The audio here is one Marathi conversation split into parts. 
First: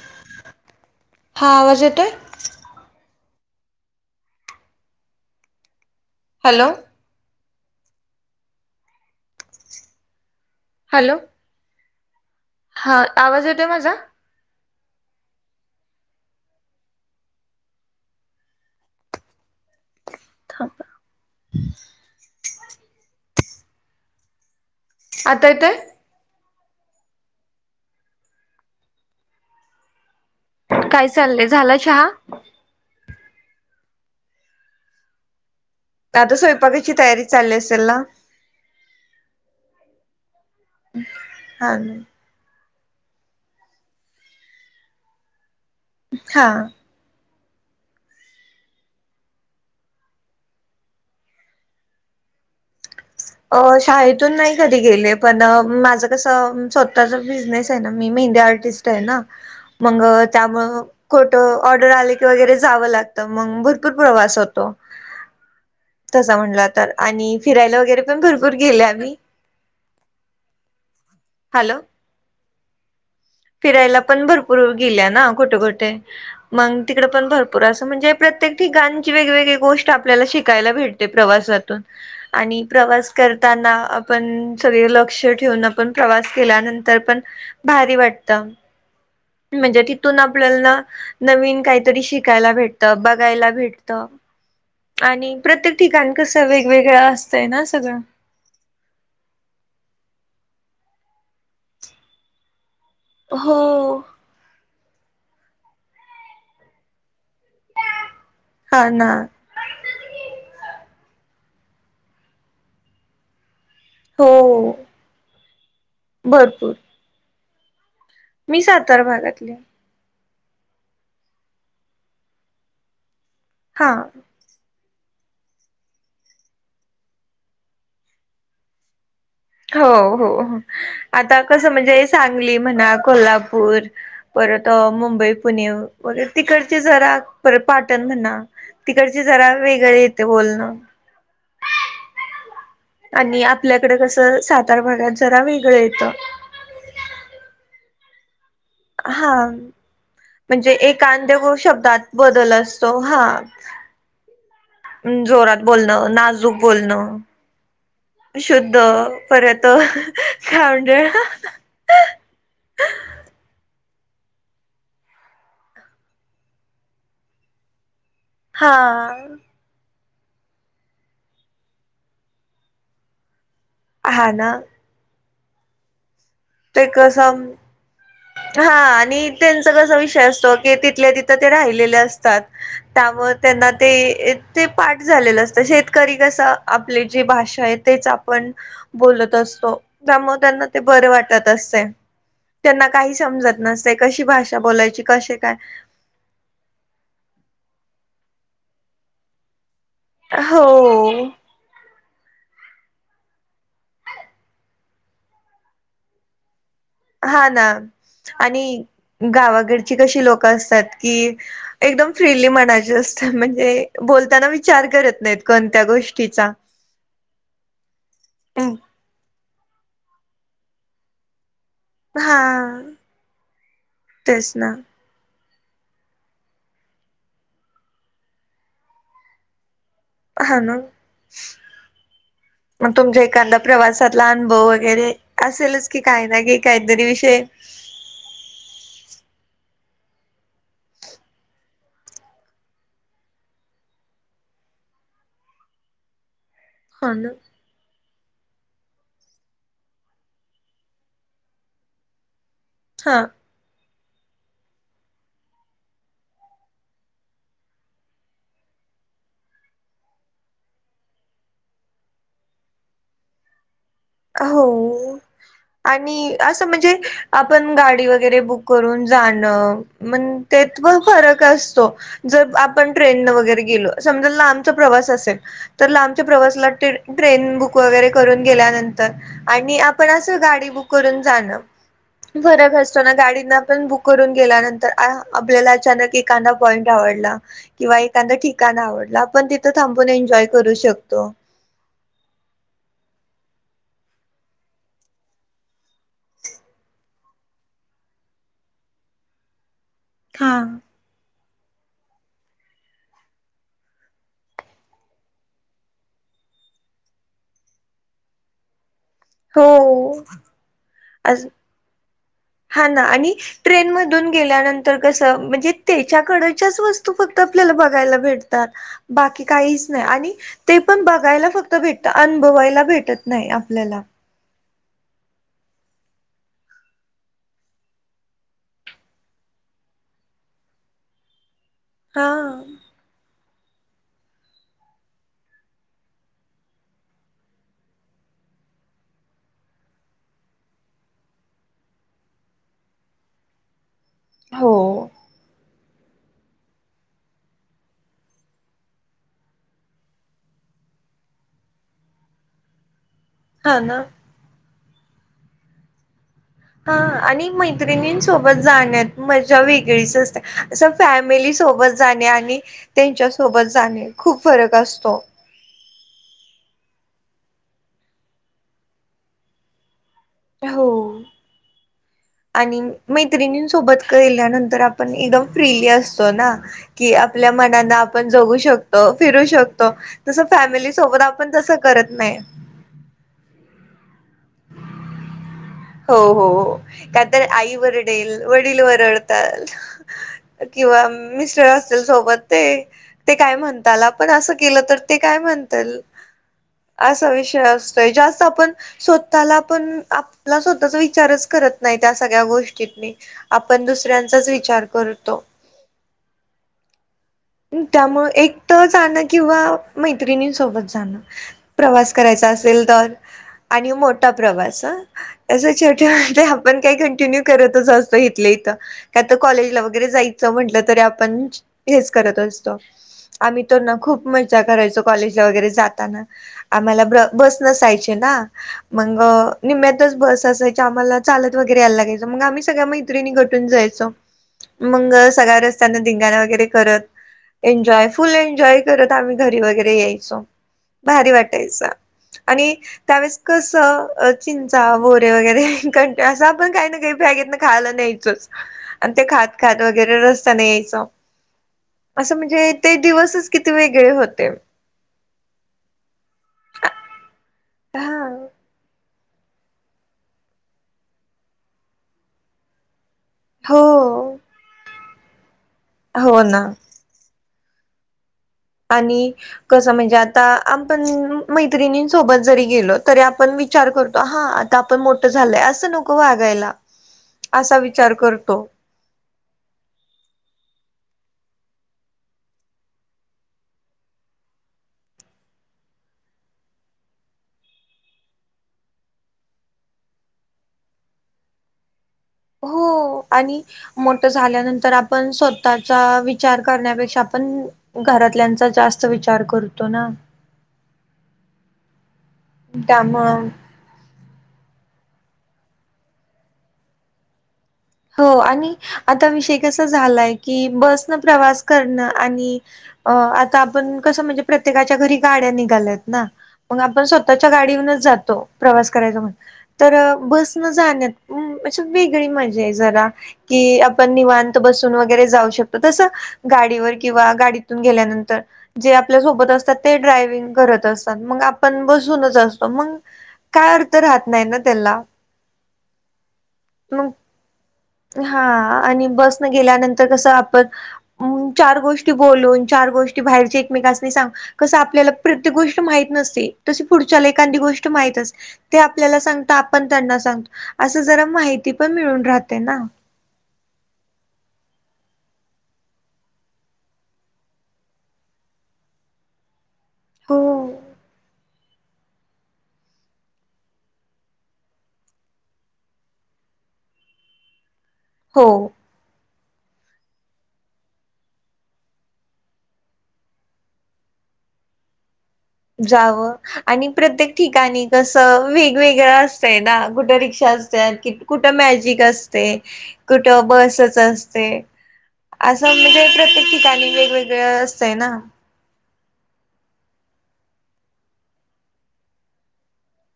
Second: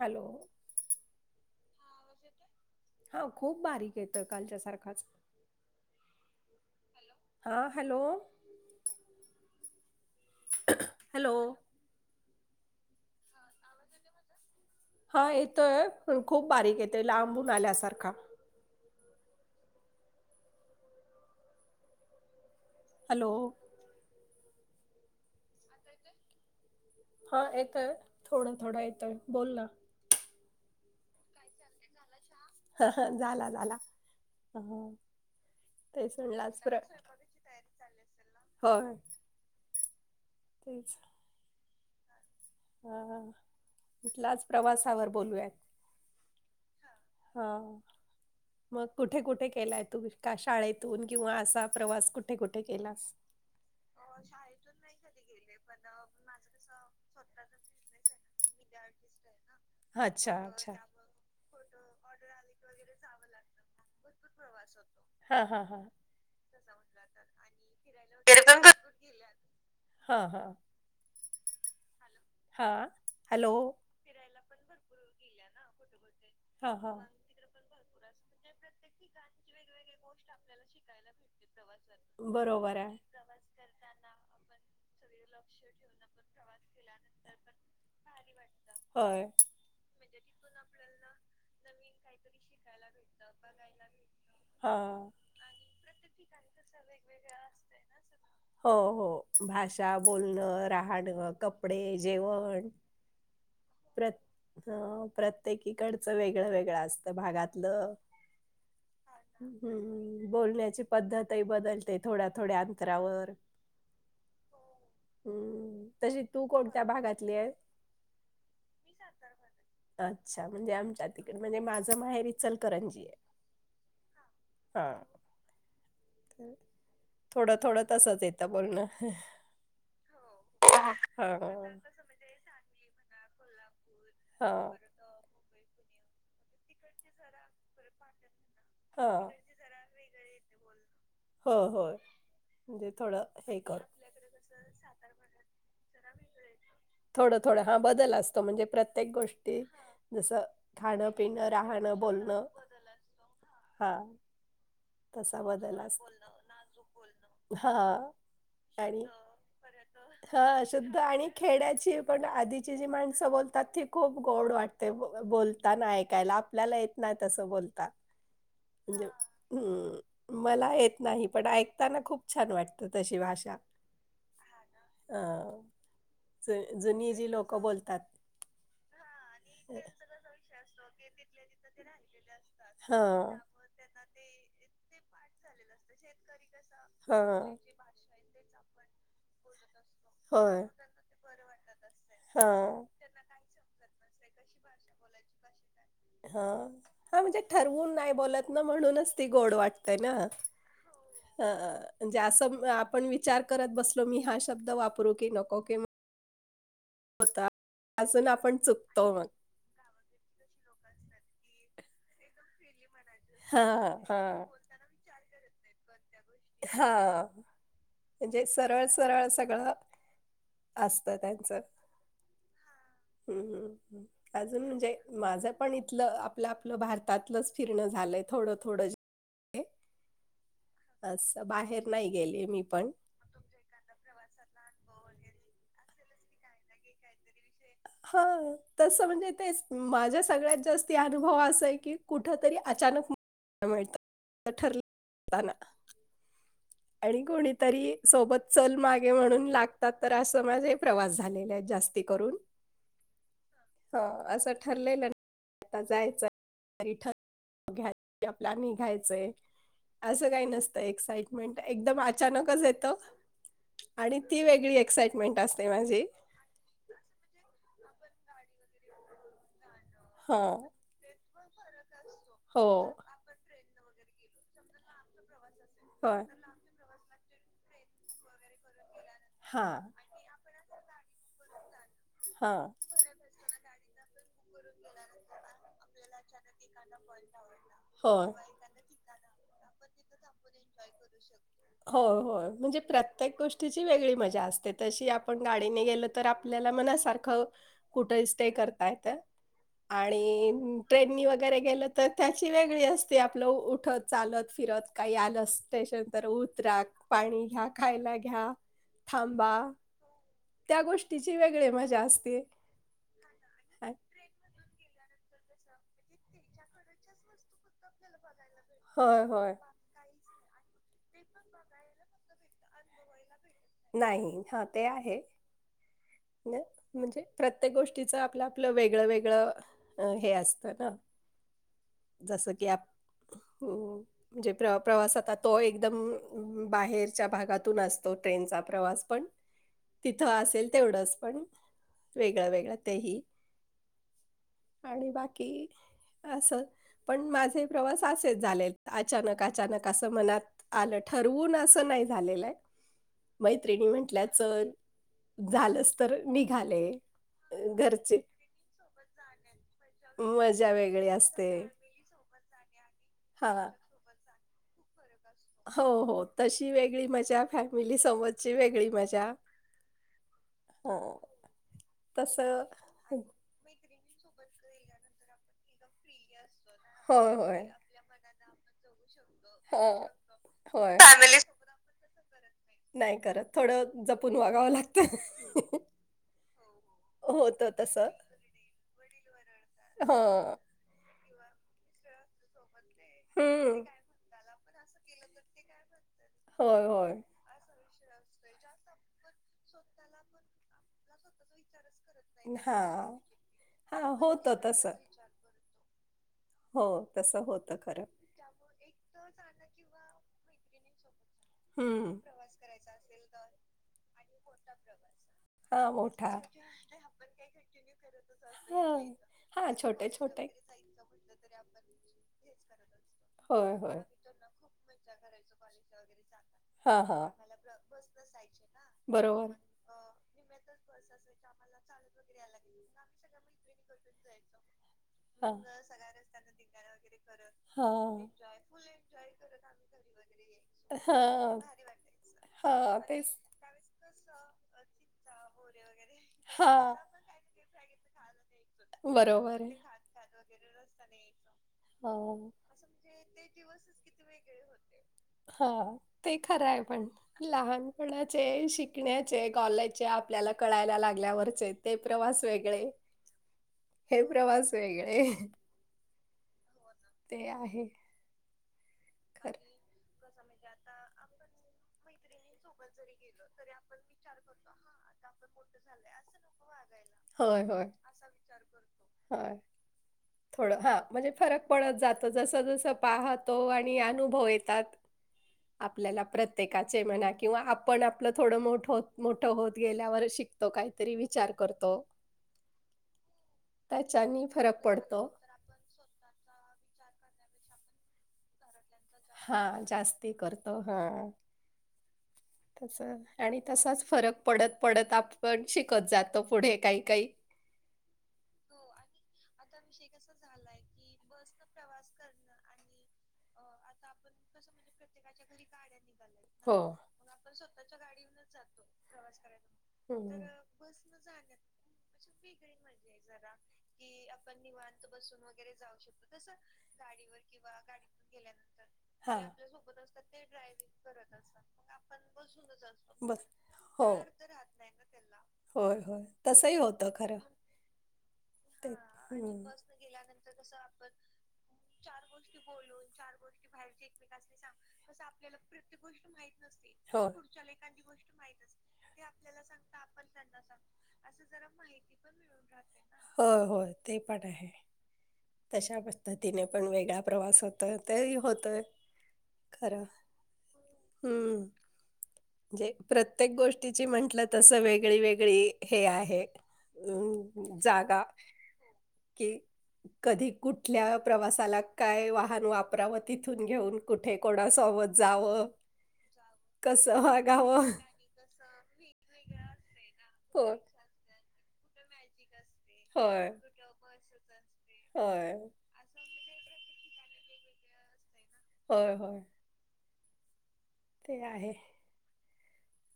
हॅलो हा आवाज येतोय हा खूप बारीक येतं कालच्या सारखाच. हॅलो. हां हॅलो. हॅलो. हा आवाज येतोय माझा. हा येतोय खूप बारीक येते लांबून आल्यासारखा थांबा. हॅलो. आता येतोय. हा येतोय थोडं थोडं येतंय बोल ना. काय चाललंय झाला चहा. ह झाला झाला. तेच आता म्हणलं आज प्र स्वयंपाकाची तयारी चालली असेल ना. होय. तेच. हां. अ कुठलाच प्रवासावर बोलूया. हा. हा. मग कुठे कुठे केलाय तू का शाळेतून किंवा असा प्रवास कुठे कुठे केलास. अ शाळेतून नाही कधी गेले पण माझं कसं स्वतःचा बिझनेस आहे ना मी मेंदे आर्ट आर्टिस्ट ये ना मग अच्छा त्यामु अच्छा कुठं ऑर्डर आले की वगैरे जावं लागतं मग भरपूर प्रवास होतो. हा हा हां. तसं म्हटलं तर आणि फिरायला वगैरे. भरपूर गेले आम्ही हा हा हॅलो. हा. हॅलो फिरायला पण भरपूर गेल्या ना कुठे कुठे हा मग तिकड हा पण भरपूर. भरपूर असं म्हणजे प्रत्येक ठीकांची वेगवेगळी गोष्ट आपल्याला शिकायला भेटते प्रवासातून आणि बरोबर. आहे. प्रवास करताना आपण सगळे लोक लक्ष ठेवून आपण प्रवास केल्यानंतर पण भारी वाटत. होय. म्हणजे तिथून आपल्याला. नवीन काहीतरी शिकायला भेटत बघायला भेटत. हां. आणि प्रत्येक ठिकाण कसं वेगवेगळं असतंय ना सगळं. हो हो भाषा बोलणं राहणं कपडे जेवण. हो. ह प्रत्येकीकडचं वेगळं वेगळं असतं भागातलं. हा ना. हम्म बोलण्याची पद्धतही बदलते थोड्या थोड्या अंतरावर हो हम्म तशी तू भरपूर कोणत्या भागातली आहे. मी सातार भागातली. अच्छा म्हणजे आमच्या तिकड म्हणजे माझं माहेरी इचलकरंजी आहे. हां. हा. थोडं थोडं तसंच येतं बोलणं. हो हो पण आता कसं हां. म्हणजे सांगली म्हणा कोल्हापूर. हां. परत मुंबई पुणे वगैरे तिकडचे जरा परत पाटण म्हणा अ, तिकडचे हां. जरा वेगळे येते बोलणं. हो हो. आणि आपल्याकडे कसं सातार भागात जरा वेगळं येतं. थोडं थोडं हा बदल असतो म्हणजेत्ये प्रत्येक हा गोष्टी जसं म्हणजे खाणं पिणं राहणं बोलणं. सहाग हा तसा जोरात बदल असतो बोलणं नाजूक बोलणं हा शुद्ध आणि परयत हा खाऊड शुद्ध आणि खेड्याची पण आधीची जी माणसं बोलतात ती खूप गोड वाटते बोलताना ऐकायला आपल्याला येत नाही तसं बोलतात हा म्हणजे हम्म मला येत नाही पण ऐकताना खूप छान वाटतं तशी भाषा ह ना अ ते जुनी जी कसं लोकं बोलतात हा आणि त्यांच कसा विषय असतो की तिथल्या तिथं ते राहिलेले असतात त्यामुळे हां. त्यांना ते ते पाठ झालेलं असतं शेतकरी कसं आपले जे हां. भाषा आहे तेच बत असतो त्यामुळे होय. त्यांना ते बर वाटत असते त्यांना हां. काही समजत नसते कशी भाषा बोलायची कसे काय हा हा म्हणजे ठरवून नाही बोलत ना म्हणूनच ती गोड वाटते त ना हो म्हणजे असं आपण विचार करत बसलो मी हा शब्द वापरू की नकोी हा ना अजून आपण आणि चुकतो मग. गावाकड लोक असतात क एक फ म अस म्हणजे हां, ब हां. विचार करत नाहीत कोणत्या गोष्टी हा म्हणजे सरळ सरळ सगळं असत त्यांच हा हम्म हम् तेच अजून ना म्हणजे माझं पण इथलं आपलं आपलं भारतातलंच फिरण झालंय थोडं थोडं अहन अस बाहेर नाही गेले मी पण तमज प्रवासातला अनुभव वगैरे असेलच की काही ना की काहीतरी विषय हा तस म्हणजे तेच माझा सगळ्यात जास्त अनुभव असा आहे की कुठ तरी अचानक मिळतात ठरताना हा आणि ना कोणी तरी सोबत चल मागे म्हणून लागतात तर अस स माझे प्रवास झालेले आहेत जास्ती करून हां हो असं ठरलेलं आता जायचंय तरी ठर घ्या आपला निघायचंय असं काही नसतं एक्साइट मिनट एकदम अचानकच येतं आणि ती वेगळी हो एक्साइटमेंट असते माझी आणि असं म्हणजे आपण गाडी वगैरे बुक करून जाणं मण हां, तेथ प फरक असतो जर हो. आपण ट्रेनन वगैरे गेलो समजा लांबचा प्रवास असेल तर लांबच्या होय. प्रवासला ते ट्रेन बुक वगैरे करून गेल्यानंतर आणि हां. आपण [unintelligible] गेल्यानंतर हा आपल्याला अचा ए पॉट आवडला किंवा एा होय. काण आवडला आपण तिथं थांबून एन्जॉय करू शकतो हो हो म्हणजे प्रत्येक गोष्टीची वेगळी मजा असते तशी आपण गाडीने गेलो तर आपल्याला मनासारखं कुठे स्टे करता येत हा. आणि ट्रेननी वगैरे गेलं तर त्याची वेगळी असते आपलं उठत चालत फिरत काही आलं स्टेशन तर उतरा पाणी घ्या खायला घ्या थांबा हो त्या गोष्टीची आज वेगळे मजा असते हा ना आणि ट्रेन मधून गेल्यानंतर कसं म्हणजे त्याच्याकडच्याच वस्तू फक्त आपल्याला बघायला भेटत तर होय, बाकी होय. काहीच नाही आणि ते पण बघायला फक्त भेटत अनभवायला भेटत नाही आपल्याला. नाही हा ते आहे म्हणजे प्रत्येक गोष्टीच आपलं आपलं वेगळं वेगळं अ हे असत ना हा. जसं की आप म्हणजे प्र प्रवासता तो एकदम बाहेरच्या भागातून असतो ट्रेनचा प्रवास पण तिथं असेल तेवढंच पण वेगळं वेगळं तेही हो आणि बाकी असं पण माझे प्रवास असेच झाले अचानक अचानक असं मनात आलं ठरवून असं नाही झालेलं आहे हा मैत्रिणी ना. म्हटल्या चल झालंच तर निघाले हा आणि घरचे मैत्रिणींसोबत जाण्यात मजा वेगळीच मजा वेगळी असते फॅमिली सोबत जाणे आणि त्यांच्या हा सोबत जाणे खूप फरक असतो हो हो तशी वेगळी मजा फॅमिलीसोबतची वेगळी मजा हो. हा आणि मैत्रिणीं सोबत ल्यानंतर आपण एकदम फ्रीली असतो ना की होय, आपल्या होय. मना आपण जगू शकतो फिरू शकतो हां, तस फॅमिली होय. सोबत आपण तसं करत नाही नाही करत थोडं जपून वागावं लागतं हो हो कात होतं आई तसं. वरडेल वडील वरडताल हां, किंवा मिस्टर असतील सोबत ते ते काय हं. म्हणताल आपण असं केलं तर ते काय म्हणता होय, होय. असा विषय असतो जास्त आपण स्वतःला पण आपला स्वतःचा विचारच करत नाही त्या सगळ्या गोष्टीत म हां. आपण हां, दुसऱ्यांचाच होतं विचार तसं. करतो हो तस होत त्यामु एक तर जाणं किंवा मैत्रिणीं सोबत जाणं प्रवास हं. करायचा असेल तर आणि मोठा प्रवास तस हां, मोठा. छेवटे पण काही कंटिन्यू करतच असत घेतलं इथ हां, काय हां, कॉलेजला वगैरे छोटे-छोटे. जायचं म्हटलं तरी आपण हेच असतो आम्ही होय, तर ना होय. खूप मजा करायचो कॉलेजला वगैरे जाताना हा आम्हाला ब हा बस नसायचे ना मग बरोबर निम्म्यातच बस असायची आम्हाला लत वगैरे यायला लागायचं मग आम्हीग्या मैत्रणी घटून जायचो मग हा सगळ रस्त्यांना ंगाण वगैरे करत हा एन्जॉय फुल एन्जॉय करत आम्ही घरी वगैरे यायचो भारी हा वाटायचा आणि हा तेच त्यावेळेस कसं चिंचा बोरे वगैरे कंट असं हा आपण काही ना काही प घेत न खायला न्यायचंच आणि ते खात बरोबर आहे खात वगैरे रस्ता नाही यायचं हो असं म्हणजे ते दिवसच किती वेगळे होते हा ते खरं आहे पण हा लहानपणाचे शिक शिकण्याचे कॉलाचे आपल्याला कळायला लागल्यावरचे ते प्रवास वेगळे हो हे प्रवास वेगळे हो ना ते आहे आणि खरं कसं म्हणजे आता आप पण मैत्रिणी सोबत जरी गेलो तरी आपण विचार करतो हा आता आपण मोठं झालय असं नको वागायला होय असा होय विचार करतो होय थोडं हा म्हणजे फरक पडत जातं जसं जसं पाहतो आणि अनुभव येतात आपल्याला प्रत्येकाचे म्हणा किंवा आपण आपलं थोडं मोठत मोठं होत गेल्यावर शिक तो काहीतरी विचार करतो हो आणि मोठ त्याच्यानी फरक झाल्यानंतर पडतो. आपण स्वतः चा विचार करण्यापेक्षा आपण घरातल्याचा जास्त विचार हा करतो ना जास्ती करतो हा तस त्यामुळं आणि तसाच फरक पडत पडत आपण शिकत जातो पुढे काही काही हो आणि आता विषय कसा झालाय की बसन प्रवास करणं आणि अ आता आपण कसं म्हणजे प्रत्येकाच्या घरी गाड्या निघाल्यात ना हो. मग आपण स स्वतःच्या गाडीहूनच जातो प्रवास करायचा म्हण तर हां, हं. बस न जाण्यात अ वेगळी म म्हंजे जरा की आपण निवांत बसुन वैगेरे जाऊ शकतो तस गाडीवर किंवा गाडीत तुन गेल्या नंतर जे अपल्या हां. सोबत असतात ते ड्रायव्हिंग करत असतात मग आपण बसुन बसुनच असतो मग बरं. काय अर्थ हो. राहत नाही ना त्याला होय होय तसही मग होतं खरं हा ते आणि बस न हं. गेल्यानंतर कस आपण म चार गोष्टी बोलून चार गोष्टी की बाहेरच्या एकमेकांसनी सांग कसं आपल्याला प्रत्येक गोष्ट माहीत नसते तशी पुढच्या आपल्याला लो हो. एखांदी गोष्ट माहितच ते आपल्याला सांगत आपण त्यांना सांगतो असं जरा माहिती पण मिळून राहते ना हो होय ते पण आहे तशा पद्धतीने पण वेगळा प्रवास होतो तेही होतय खर हो हम्म जे प्रत्येक गोष्टीची म्हंटलं तस वेगळी वेगळी हे आहे ह जागा हो कि कधी कुठल्या प्रवासाला काय वाहन वापरावं तिथून घेऊन कुठे कोणासोबत जावं जावं आणि कसं प्रत्येक ठिकाणी वागावं. कस वेगवेगळ असतंय ना कुट रिक्षा होय. [unintelligible] कुठ मॅजिक असते कुठं होय. बसच असते होय, असं म्हणजे प्रत्येक ठिकाणी वेग वेगळ असतंय ना होय होय ते आहे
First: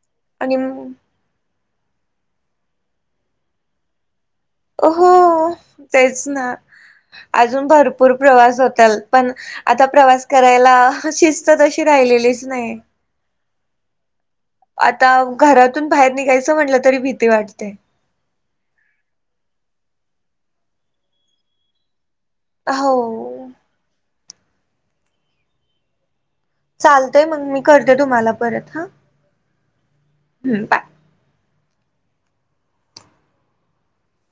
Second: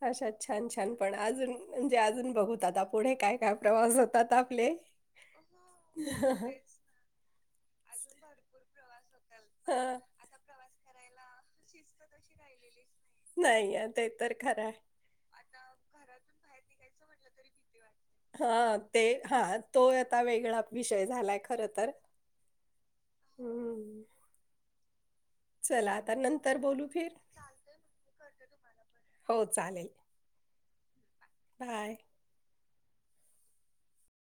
अशात आणि छान छान पण अजून म्हणजे अजून बघूत आता पुढे काय काय प्रवास होतात आपले अ हो तेच ना अजून भरपूर प्रवास होतल पण आता हा, प्रवास करायला शिस् तशी राहिलेलीच नाही नाही अ ते तर खराय आता घरातून बाहेर निघायचं म्हटलं तरी भीती वाटते हा ते हा तो आता वेगळा विषय झालाय खर तर हो हम्म. चला नंत चालतय मग मी करते तुम्हाला परत हा हो चालेल हम बाय बाय